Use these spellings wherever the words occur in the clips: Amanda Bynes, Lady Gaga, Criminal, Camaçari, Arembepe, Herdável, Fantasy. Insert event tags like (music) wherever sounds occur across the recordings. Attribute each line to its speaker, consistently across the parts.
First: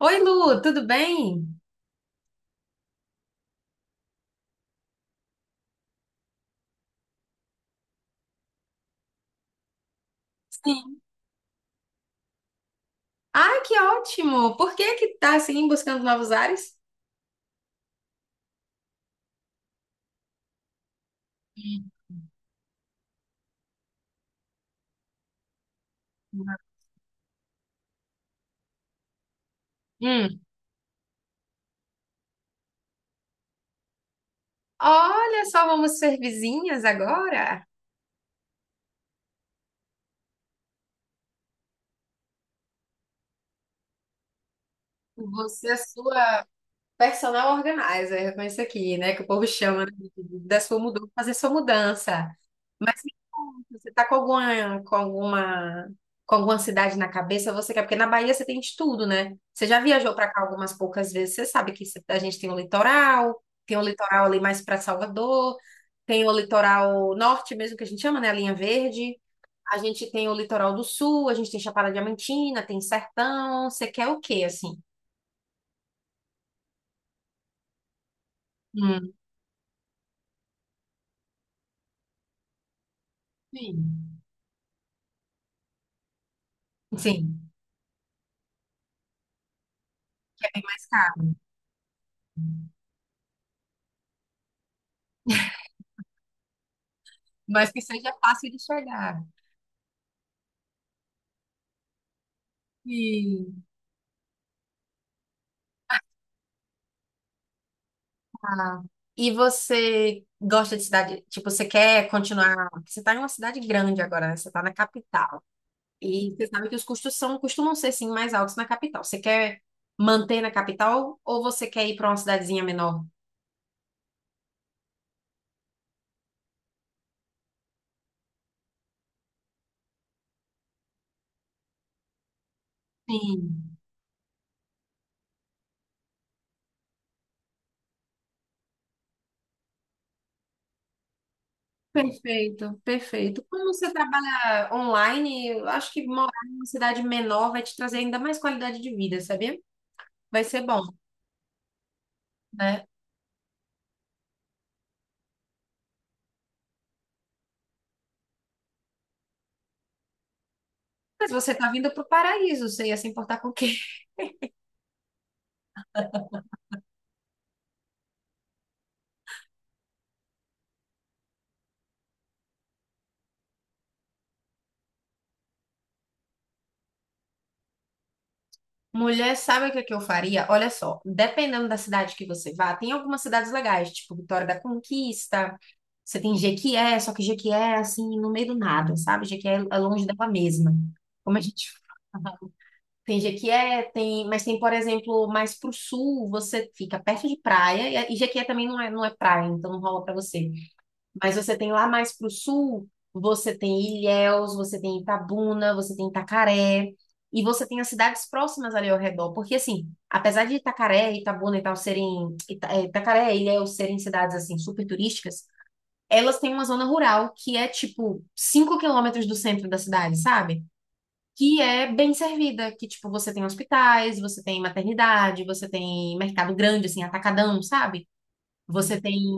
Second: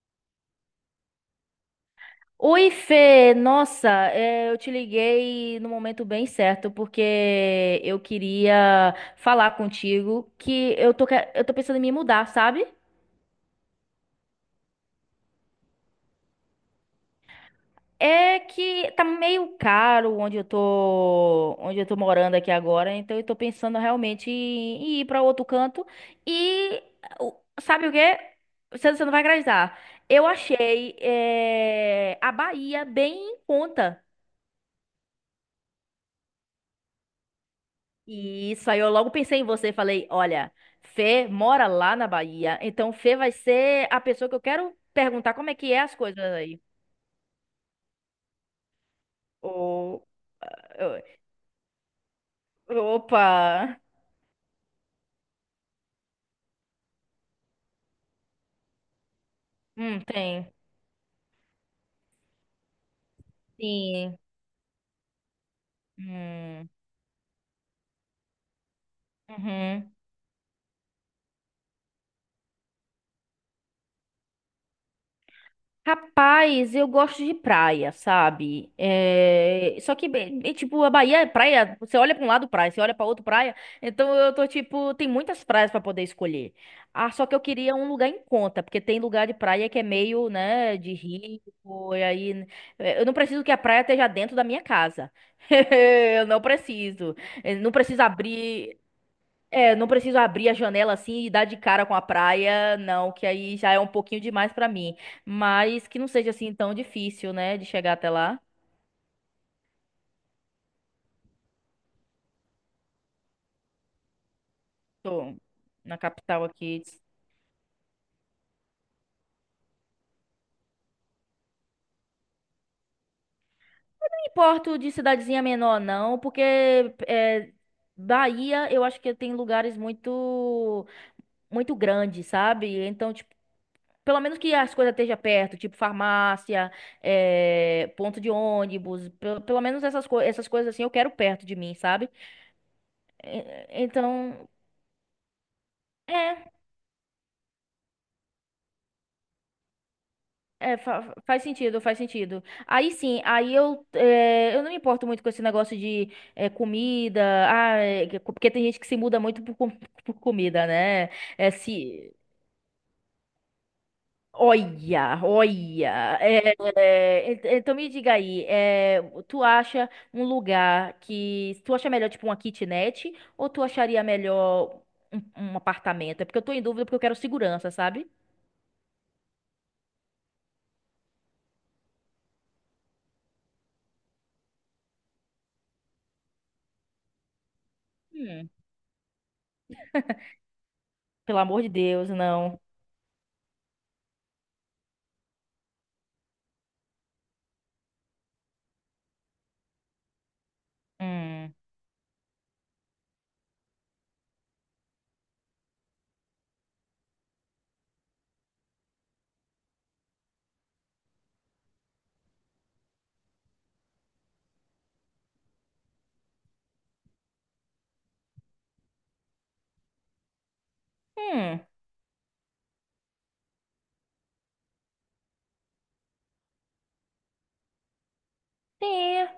Speaker 1: Oi, Lu, tudo bem?
Speaker 2: Oi, Fê! Nossa, eu te liguei no momento bem certo, porque eu queria falar contigo que
Speaker 1: Sim.
Speaker 2: eu tô pensando em me mudar, sabe?
Speaker 1: Ah, que ótimo! Por que que tá assim buscando novos ares?
Speaker 2: É que tá meio caro onde eu
Speaker 1: Hum.
Speaker 2: tô morando aqui agora, então eu tô pensando realmente em ir pra outro canto e o- sabe o quê? Você não vai acreditar. Eu
Speaker 1: Hum.
Speaker 2: achei, a Bahia bem em conta.
Speaker 1: Olha só, vamos ser vizinhas agora?
Speaker 2: E isso aí eu logo pensei em você, falei, olha, Fê mora lá na Bahia, então Fê vai ser a pessoa que eu quero perguntar como é
Speaker 1: Você,
Speaker 2: que
Speaker 1: a
Speaker 2: é as coisas
Speaker 1: sua.
Speaker 2: aí.
Speaker 1: Personal organizer, com isso aqui, né? Que o povo chama né,
Speaker 2: Ou,
Speaker 1: da sua mudança, fazer sua mudança. Mas me
Speaker 2: opa,
Speaker 1: conta, você tá com alguma cidade na cabeça? Você quer? Porque na Bahia você tem de tudo, né? Você já viajou pra cá
Speaker 2: tem.
Speaker 1: algumas poucas vezes. Você sabe que cê- a gente tem o
Speaker 2: Sim.
Speaker 1: litoral ali mais pra Salvador, tem o
Speaker 2: Hum,
Speaker 1: litoral norte mesmo que a gente chama, né? A linha verde. A
Speaker 2: uhum.
Speaker 1: gente tem o litoral do sul, a gente tem Chapada Diamantina, tem Sertão. Você quer o quê, assim?
Speaker 2: Rapaz, eu gosto de praia, sabe?
Speaker 1: Hum,
Speaker 2: Só que, bem, é tipo, a Bahia é praia. Você olha pra um lado praia, você olha pra outro praia. Então
Speaker 1: sim.
Speaker 2: eu tô tipo, tem muitas praias pra poder escolher. Ah, só que eu
Speaker 1: Sim.
Speaker 2: queria um lugar em conta, porque tem lugar de praia que é meio,
Speaker 1: É bem
Speaker 2: né,
Speaker 1: mais
Speaker 2: de
Speaker 1: caro,
Speaker 2: rico. E aí, eu não preciso que a praia esteja dentro da minha casa. (laughs) Eu não preciso. Eu não
Speaker 1: mas que
Speaker 2: preciso
Speaker 1: seja fácil de
Speaker 2: abrir.
Speaker 1: chegar.
Speaker 2: Não preciso abrir a janela assim e dar de cara com a praia, não, que
Speaker 1: E,
Speaker 2: aí já é um pouquinho demais pra mim. Mas que não seja assim tão difícil, né, de chegar até lá.
Speaker 1: tá. E você gosta de cidade? Tipo, você quer continuar? Porque você está em uma cidade grande agora, né? Você está na
Speaker 2: Tô
Speaker 1: capital.
Speaker 2: na
Speaker 1: E
Speaker 2: capital
Speaker 1: você sabe que
Speaker 2: aqui.
Speaker 1: os custos são, costumam ser, sim, mais altos na capital. Você quer manter na capital ou você quer ir para uma cidadezinha menor?
Speaker 2: Não importo de cidadezinha menor, não, porque é, Bahia eu acho que tem lugares muito, muito grandes, sabe? Então, tipo,
Speaker 1: Sim,
Speaker 2: pelo menos que as coisas estejam perto, tipo farmácia, ponto de ônibus, pelo menos essas, co essas coisas assim eu quero perto de mim, sabe?
Speaker 1: perfeito, perfeito. Como
Speaker 2: É,
Speaker 1: você
Speaker 2: então.
Speaker 1: trabalha online, eu acho que morar
Speaker 2: É,
Speaker 1: em uma cidade menor vai te trazer ainda mais qualidade de vida, sabia? Vai ser
Speaker 2: é,
Speaker 1: bom,
Speaker 2: fa- faz sentido, faz sentido.
Speaker 1: né?
Speaker 2: Aí sim, eu não me importo muito com esse negócio de comida, ah, porque tem gente que se muda muito por comida, né?
Speaker 1: Mas
Speaker 2: É,
Speaker 1: você tá vindo pro
Speaker 2: se,
Speaker 1: paraíso, você ia se importar com o quê?
Speaker 2: Olha, olha. Então me diga aí, tu acha um lugar que, tu acha melhor tipo uma kitnet ou tu acharia melhor um apartamento? É porque eu tô em dúvida porque eu quero segurança, sabe?
Speaker 1: (laughs) Mulher, sabe o que é que eu faria? Olha só, dependendo da cidade que você vá, tem algumas cidades legais, tipo Vitória da Conquista, você tem Jequié, só que Jequié é assim, no meio
Speaker 2: Hum.
Speaker 1: do nada, sabe? Jequié é longe dela mesma. Como
Speaker 2: Pelo
Speaker 1: a
Speaker 2: amor
Speaker 1: gente
Speaker 2: de
Speaker 1: (laughs)
Speaker 2: Deus, não.
Speaker 1: tem Jequié, tem, mas tem, por exemplo, mais pro sul, você fica perto de praia, e Jequié também não é, não é praia, então não rola pra você. Mas
Speaker 2: Hum.
Speaker 1: você tem lá mais para o sul, você tem Ilhéus, você tem Itabuna, você tem Itacaré, e você tem as cidades próximas ali ao redor. Porque, assim, apesar de Itacaré, Itabuna e tal serem. Itacaré e Ilhéus serem cidades, assim, super turísticas, elas têm uma zona rural que é, tipo, 5 km do centro da cidade, sabe? Que
Speaker 2: Hum.
Speaker 1: é bem servida, que, tipo, você tem hospitais, você tem maternidade, você tem mercado grande, assim, atacadão, sabe? Você tem
Speaker 2: Sim,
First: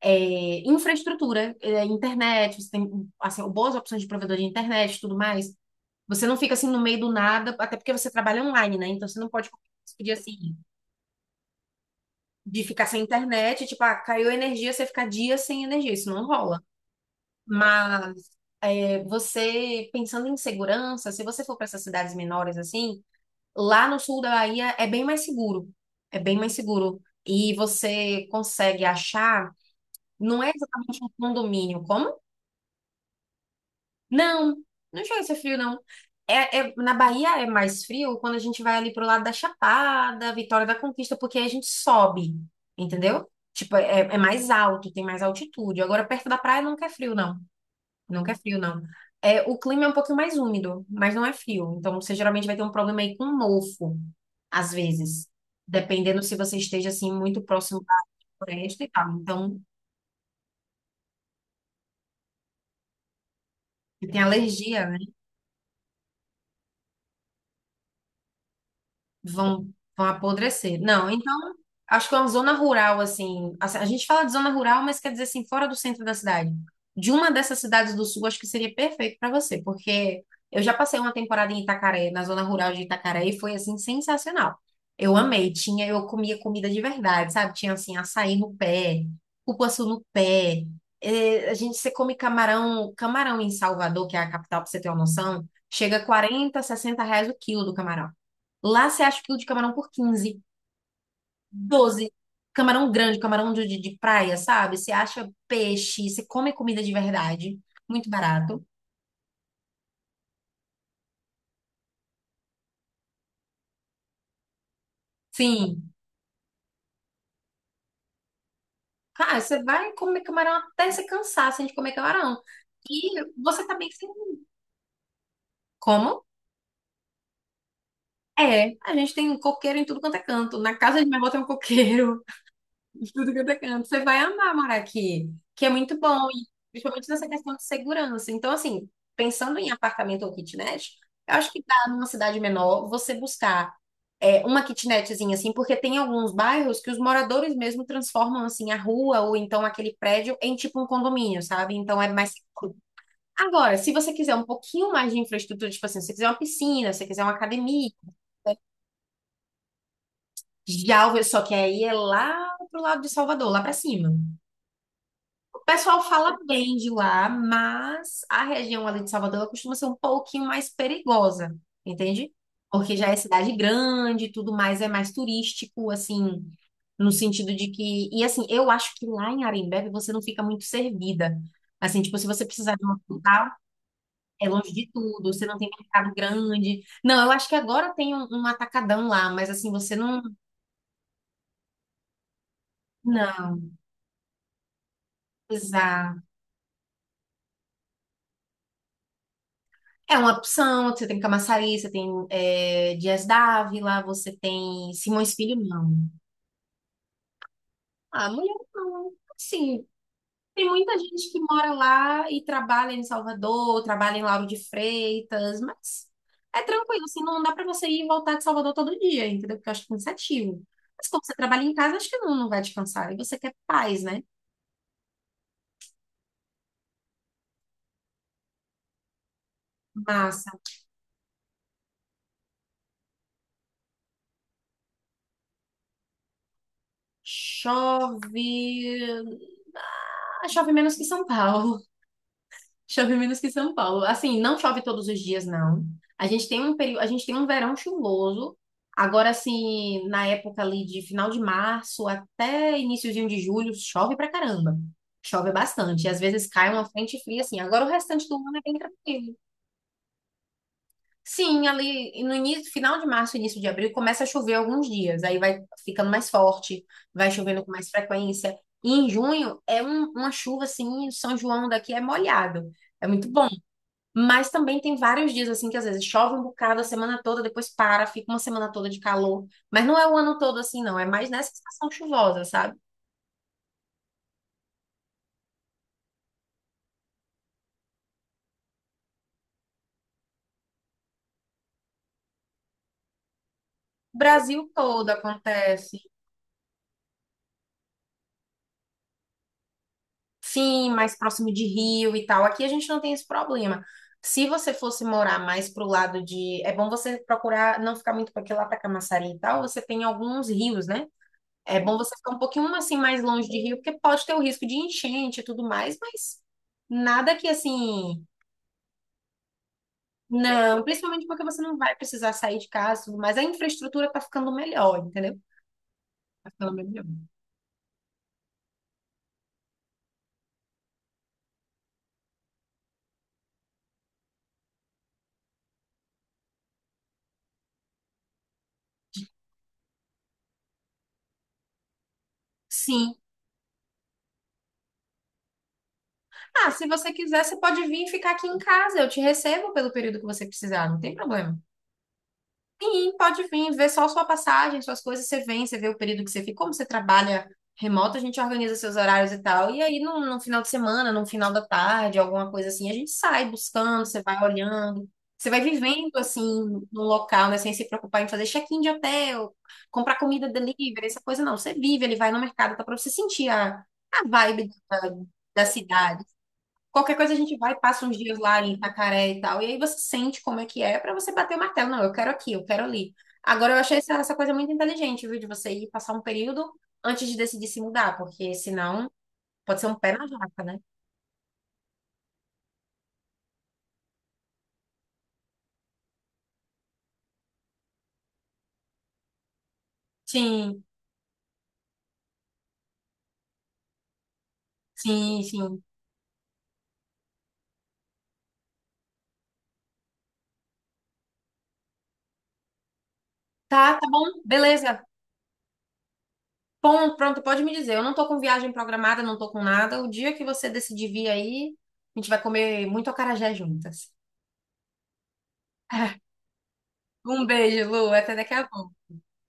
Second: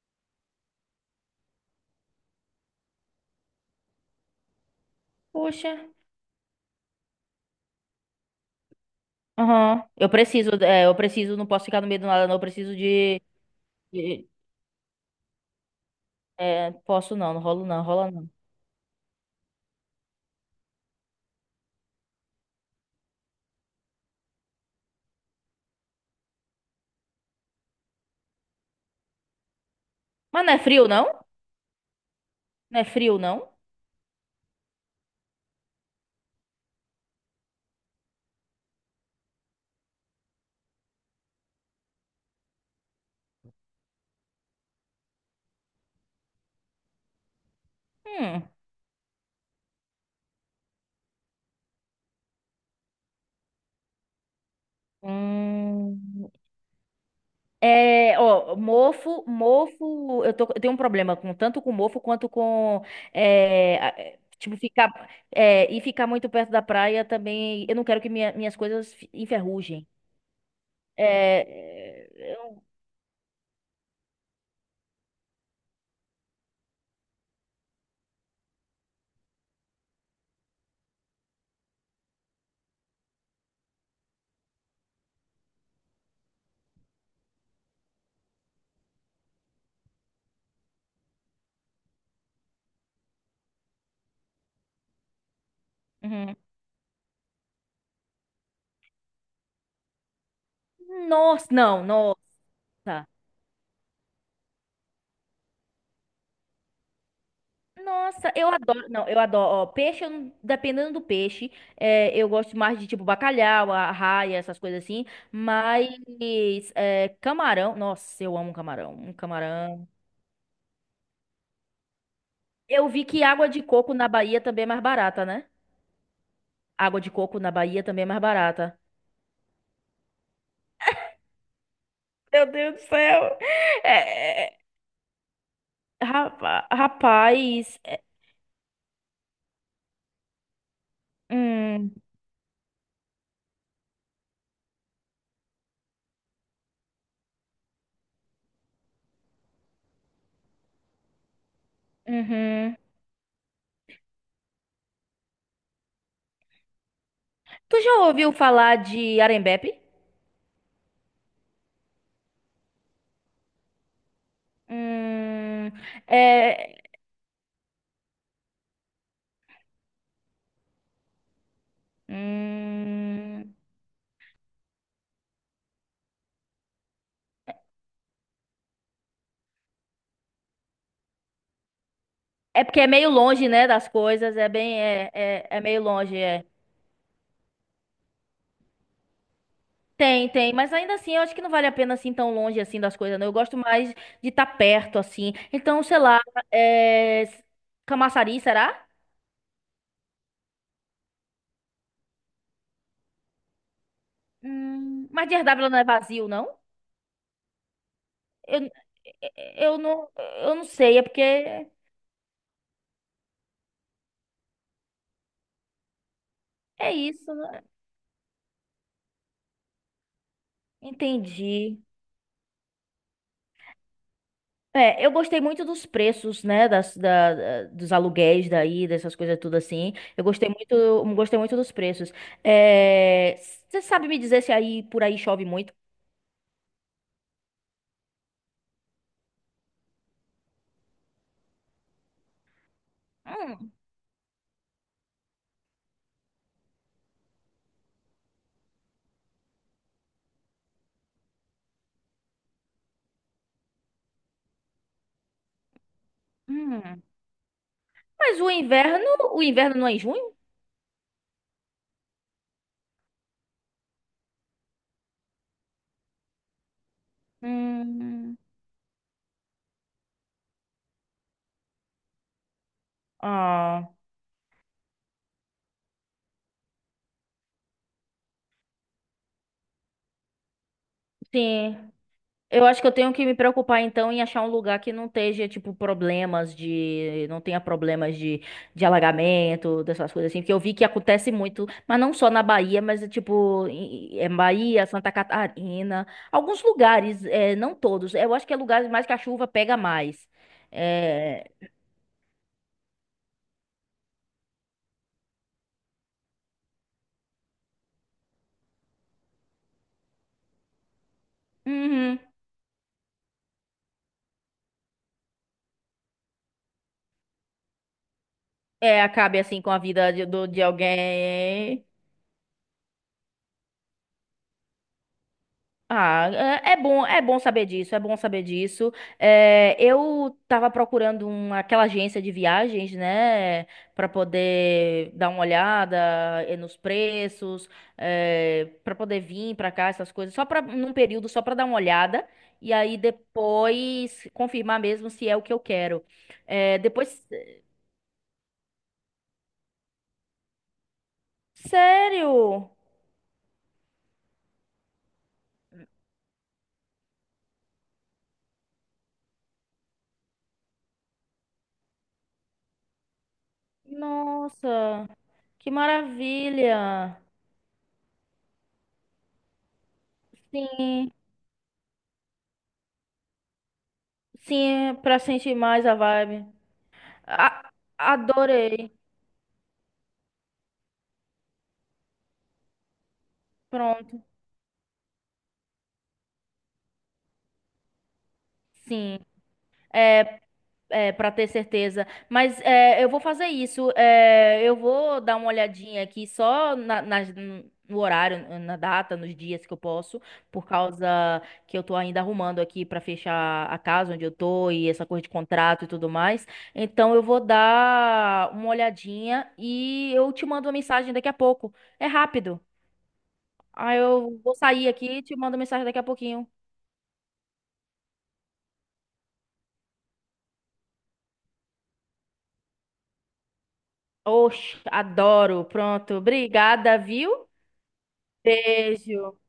Speaker 1: é, infraestrutura, é, internet, você tem assim, boas opções de provedor de internet e tudo mais.
Speaker 2: puxa.
Speaker 1: Você não fica assim no meio do nada, até porque você trabalha online, né? Então você não pode
Speaker 2: Aham.
Speaker 1: se
Speaker 2: Eu
Speaker 1: pedir
Speaker 2: preciso,
Speaker 1: assim
Speaker 2: é, eu preciso, não posso ficar no meio do nada, não. Eu
Speaker 1: de
Speaker 2: preciso
Speaker 1: ficar sem internet, tipo, ah,
Speaker 2: de-
Speaker 1: caiu a energia, você fica dias sem energia, isso não rola.
Speaker 2: é, Posso não, não rolo não, rola
Speaker 1: Mas
Speaker 2: não.
Speaker 1: é, você pensando em segurança, se você for para essas cidades menores assim, lá no sul da Bahia é bem mais seguro. É bem mais seguro. E você consegue achar. Não
Speaker 2: Mas
Speaker 1: é
Speaker 2: não é frio,
Speaker 1: exatamente
Speaker 2: não?
Speaker 1: um condomínio. Como?
Speaker 2: Não é frio, não?
Speaker 1: Não, não chega a ser frio, não. É, é- na Bahia é mais frio quando a gente vai ali pro lado da Chapada, Vitória da Conquista, porque aí a gente sobe, entendeu? Tipo, é, é mais alto, tem mais altitude. Agora, perto da praia nunca é frio, não. Nunca é
Speaker 2: Hum.
Speaker 1: frio, não. É, o clima é um pouquinho mais úmido, mas não é frio. Então, você geralmente vai ter um problema aí com mofo, às vezes.
Speaker 2: Hum.
Speaker 1: Dependendo se você esteja, assim, muito próximo da
Speaker 2: Ó,
Speaker 1: floresta e tal.
Speaker 2: mofo,
Speaker 1: Então,
Speaker 2: mofo, eu tenho um problema com tanto com mofo quanto com,
Speaker 1: se tem
Speaker 2: tipo,
Speaker 1: alergia,
Speaker 2: e ficar muito perto da praia também, eu não quero que minhas coisas
Speaker 1: vão,
Speaker 2: enferrujem.
Speaker 1: vão apodrecer.
Speaker 2: É,
Speaker 1: Não, então, acho que é uma
Speaker 2: é,
Speaker 1: zona
Speaker 2: eu-
Speaker 1: rural, assim, assim, a gente fala de zona rural, mas quer dizer, assim, fora do centro da cidade. De uma dessas cidades do sul, acho que seria perfeito para você, porque eu já passei uma temporada em Itacaré, na zona rural de Itacaré, e foi, assim, sensacional. Eu amei, tinha, eu comia comida de verdade, sabe? Tinha, assim, açaí no pé, cupuaçu no pé, eh, a gente, você come camarão, camarão em Salvador, que é a capital, pra você ter uma noção, chega a
Speaker 2: Uhum.
Speaker 1: 40, 60 reais o quilo do camarão. Lá você acha o quilo de camarão por 15,
Speaker 2: Nossa, não,
Speaker 1: 12.
Speaker 2: nossa.
Speaker 1: Camarão grande, camarão de praia, sabe? Você acha peixe, você come comida de verdade, muito
Speaker 2: Nossa, eu
Speaker 1: barato.
Speaker 2: adoro. Não, eu adoro. Ó, peixe, eu não- dependendo do peixe, eu gosto mais de tipo bacalhau, arraia, essas coisas assim. Mas
Speaker 1: Sim,
Speaker 2: camarão, nossa, eu amo camarão. Um
Speaker 1: cara, você
Speaker 2: camarão.
Speaker 1: vai comer camarão até você cansar assim, de comer camarão.
Speaker 2: Eu vi
Speaker 1: E
Speaker 2: que água de
Speaker 1: você também
Speaker 2: coco na
Speaker 1: tem.
Speaker 2: Bahia também é mais barata, né?
Speaker 1: Como?
Speaker 2: Água de coco na Bahia também é mais
Speaker 1: É,
Speaker 2: barata.
Speaker 1: a gente tem coqueiro em tudo quanto é canto. Na casa de minha avó tem um coqueiro.
Speaker 2: Meu Deus do
Speaker 1: De tudo
Speaker 2: céu!
Speaker 1: que é canto, você vai
Speaker 2: É,
Speaker 1: amar
Speaker 2: é,
Speaker 1: morar aqui, que é muito bom, e
Speaker 2: rapa-
Speaker 1: principalmente nessa questão de
Speaker 2: rapaz.
Speaker 1: segurança. Então, assim, pensando em apartamento ou kitnet, eu acho que
Speaker 2: Hum,
Speaker 1: dá numa cidade menor você buscar é, uma kitnetzinha, assim, porque tem alguns bairros que os moradores mesmo transformam, assim, a rua ou então aquele prédio em tipo um condomínio, sabe? Então é mais
Speaker 2: uhum.
Speaker 1: seguro. Agora, se você quiser um pouquinho mais de infraestrutura, tipo assim, se você quiser uma piscina, se você quiser uma
Speaker 2: Tu
Speaker 1: academia.
Speaker 2: já ouviu falar de Arembepe?
Speaker 1: Já, só que aí é lá pro lado de Salvador, lá pra cima. O
Speaker 2: Hum,
Speaker 1: pessoal fala bem
Speaker 2: é,
Speaker 1: de lá, mas a região ali de Salvador ela costuma ser um pouquinho mais perigosa, entende? Porque já é cidade
Speaker 2: Hum,
Speaker 1: grande, tudo mais é mais turístico, assim, no sentido de que. E assim, eu acho que lá em Arembebe você não fica muito servida. Assim, tipo, se você
Speaker 2: é
Speaker 1: precisar
Speaker 2: porque
Speaker 1: de
Speaker 2: é
Speaker 1: um
Speaker 2: meio longe,
Speaker 1: hospital,
Speaker 2: né, das coisas,
Speaker 1: é longe de tudo, você não
Speaker 2: é
Speaker 1: tem
Speaker 2: meio
Speaker 1: mercado
Speaker 2: longe, é.
Speaker 1: grande. Não, eu acho que agora tem um, um atacadão lá, mas assim, você não.
Speaker 2: Tem, tem, mas ainda assim, eu acho que não vale a pena assim tão longe assim das coisas, não. Eu gosto
Speaker 1: Não,
Speaker 2: mais de estar perto, assim. Então, sei lá,
Speaker 1: exato.
Speaker 2: é... Camaçari, será?
Speaker 1: É uma opção, você tem Camaçari, você tem é, Dias Dávila, você tem
Speaker 2: Mas
Speaker 1: Simões
Speaker 2: de
Speaker 1: Filho,
Speaker 2: Herdável não é
Speaker 1: não.
Speaker 2: vazio, não?
Speaker 1: Ah, mulher
Speaker 2: Eu, é,
Speaker 1: não.
Speaker 2: é, eu
Speaker 1: Assim,
Speaker 2: não, eu não
Speaker 1: tem muita
Speaker 2: sei, é porque
Speaker 1: gente que mora lá e trabalha em Salvador, trabalha em Lauro de Freitas, mas é
Speaker 2: é
Speaker 1: tranquilo, assim,
Speaker 2: isso,
Speaker 1: não dá
Speaker 2: né?
Speaker 1: pra você ir e voltar de Salvador todo dia, entendeu? Porque eu acho cansativo. Mas como você trabalha em
Speaker 2: Entendi.
Speaker 1: casa, acho que não, não vai te cansar. E você quer paz, né?
Speaker 2: Eu gostei muito dos preços, né, dos aluguéis daí, dessas coisas tudo assim. Eu
Speaker 1: Massa.
Speaker 2: gostei muito dos preços. É, você sabe me dizer se aí por aí chove muito?
Speaker 1: Chove. Ah, chove menos que São Paulo. Chove menos que
Speaker 2: Hum,
Speaker 1: São Paulo. Assim, não chove todos os dias, não. A gente tem um período, a gente tem um verão chuvoso. Agora, assim, na época ali de final de março até iniciozinho de julho, chove pra caramba. Chove bastante. Às vezes cai uma
Speaker 2: hum.
Speaker 1: frente fria, assim. Agora o restante do
Speaker 2: Mas o
Speaker 1: ano é bem
Speaker 2: inverno,
Speaker 1: tranquilo.
Speaker 2: o inverno não é em junho?
Speaker 1: Sim, ali no início, final de março, início de abril, começa a chover alguns dias. Aí vai ficando mais forte, vai chovendo com mais
Speaker 2: Hum,
Speaker 1: frequência. E em junho é uma chuva assim, São João daqui é molhado. É muito bom.
Speaker 2: ah,
Speaker 1: Mas também tem vários dias assim que às vezes chove um bocado a semana toda, depois para, fica uma semana toda de calor. Mas não é o ano todo assim, não. É mais nessa
Speaker 2: sim.
Speaker 1: estação chuvosa,
Speaker 2: Eu
Speaker 1: sabe?
Speaker 2: acho que eu tenho que me preocupar então em achar um lugar que não esteja, tipo, problemas de. Não tenha problemas de alagamento, dessas coisas assim, porque eu vi que acontece muito, mas não só na Bahia, mas tipo, em
Speaker 1: Brasil
Speaker 2: Bahia,
Speaker 1: todo
Speaker 2: Santa
Speaker 1: acontece.
Speaker 2: Catarina, alguns lugares, não todos. Eu acho que é lugares mais que a chuva pega mais.
Speaker 1: Sim, mais
Speaker 2: É,
Speaker 1: próximo de Rio e tal. Aqui a gente não tem esse problema. Se você fosse morar mais pro lado de. É bom você procurar não ficar muito para aquele lá para Camaçari e tal. Você tem alguns rios, né? É bom você
Speaker 2: uhum.
Speaker 1: ficar um pouquinho um, assim mais longe de Rio, porque pode ter o risco de enchente e tudo mais, mas nada que assim.
Speaker 2: Acabe assim com a vida de
Speaker 1: Não, principalmente porque você não
Speaker 2: alguém.
Speaker 1: vai precisar sair de casa, e tudo mais a infraestrutura tá ficando melhor, entendeu?
Speaker 2: Ah,
Speaker 1: Tá
Speaker 2: é
Speaker 1: ficando
Speaker 2: é
Speaker 1: melhor.
Speaker 2: bom, é bom saber disso, é bom saber disso. Eu tava procurando uma, aquela agência de viagens, né, para poder dar uma olhada nos preços, para poder vir para cá, essas coisas, só para num período só para dar uma olhada e aí
Speaker 1: Sim.
Speaker 2: depois confirmar mesmo se é o que eu quero.
Speaker 1: Ah,
Speaker 2: É,
Speaker 1: se você
Speaker 2: depois,
Speaker 1: quiser, você pode vir ficar aqui em casa. Eu te recebo pelo período que você precisar, não tem problema.
Speaker 2: sério?
Speaker 1: Sim, pode vir, ver só sua passagem, suas coisas, você vem, você vê o período que você fica, como você trabalha remoto, a gente organiza seus horários e tal. E aí, num, num final de semana, num final da tarde, alguma coisa assim, a gente sai buscando, você vai olhando,
Speaker 2: Nossa,
Speaker 1: você vai
Speaker 2: que
Speaker 1: vivendo assim no
Speaker 2: maravilha!
Speaker 1: local, né? Sem se preocupar em fazer check-in de hotel, comprar comida delivery,
Speaker 2: Sim,
Speaker 1: essa coisa não. Você vive, ele vai no mercado, tá pra você sentir a vibe
Speaker 2: sim,
Speaker 1: da,
Speaker 2: para sentir
Speaker 1: da
Speaker 2: mais a
Speaker 1: cidade.
Speaker 2: vibe.
Speaker 1: Qualquer coisa a gente
Speaker 2: A-
Speaker 1: vai, passa uns dias lá em
Speaker 2: adorei.
Speaker 1: Itacaré e tal. E aí você sente como é que é pra você bater o martelo. Não, eu quero aqui, eu quero ali. Agora eu achei essa,
Speaker 2: Pronto.
Speaker 1: essa coisa muito inteligente, viu? De você ir passar um período antes de decidir se mudar, porque senão
Speaker 2: Sim,
Speaker 1: pode ser um pé na jaca, né?
Speaker 2: para ter certeza. Mas eu vou fazer isso. Eu vou dar uma olhadinha aqui só no horário, na data, nos dias que eu posso, por
Speaker 1: Sim,
Speaker 2: causa que eu tô ainda arrumando aqui para fechar a casa onde eu tô e essa coisa de
Speaker 1: sim, sim.
Speaker 2: contrato e tudo mais. Então eu vou dar uma olhadinha e eu te mando uma mensagem daqui a pouco. É rápido.
Speaker 1: Tá,
Speaker 2: Aí
Speaker 1: tá bom,
Speaker 2: eu vou sair
Speaker 1: beleza.
Speaker 2: aqui e te mando mensagem daqui a pouquinho.
Speaker 1: Bom, pronto, pode me dizer. Eu não tô com viagem programada, não tô com nada. O dia que você decidir vir aí, a gente vai comer muito acarajé juntas.
Speaker 2: Oxe, adoro. Pronto.
Speaker 1: (laughs)
Speaker 2: Obrigada,
Speaker 1: Um
Speaker 2: viu?
Speaker 1: beijo, Lu. Até daqui a pouco.
Speaker 2: Beijo.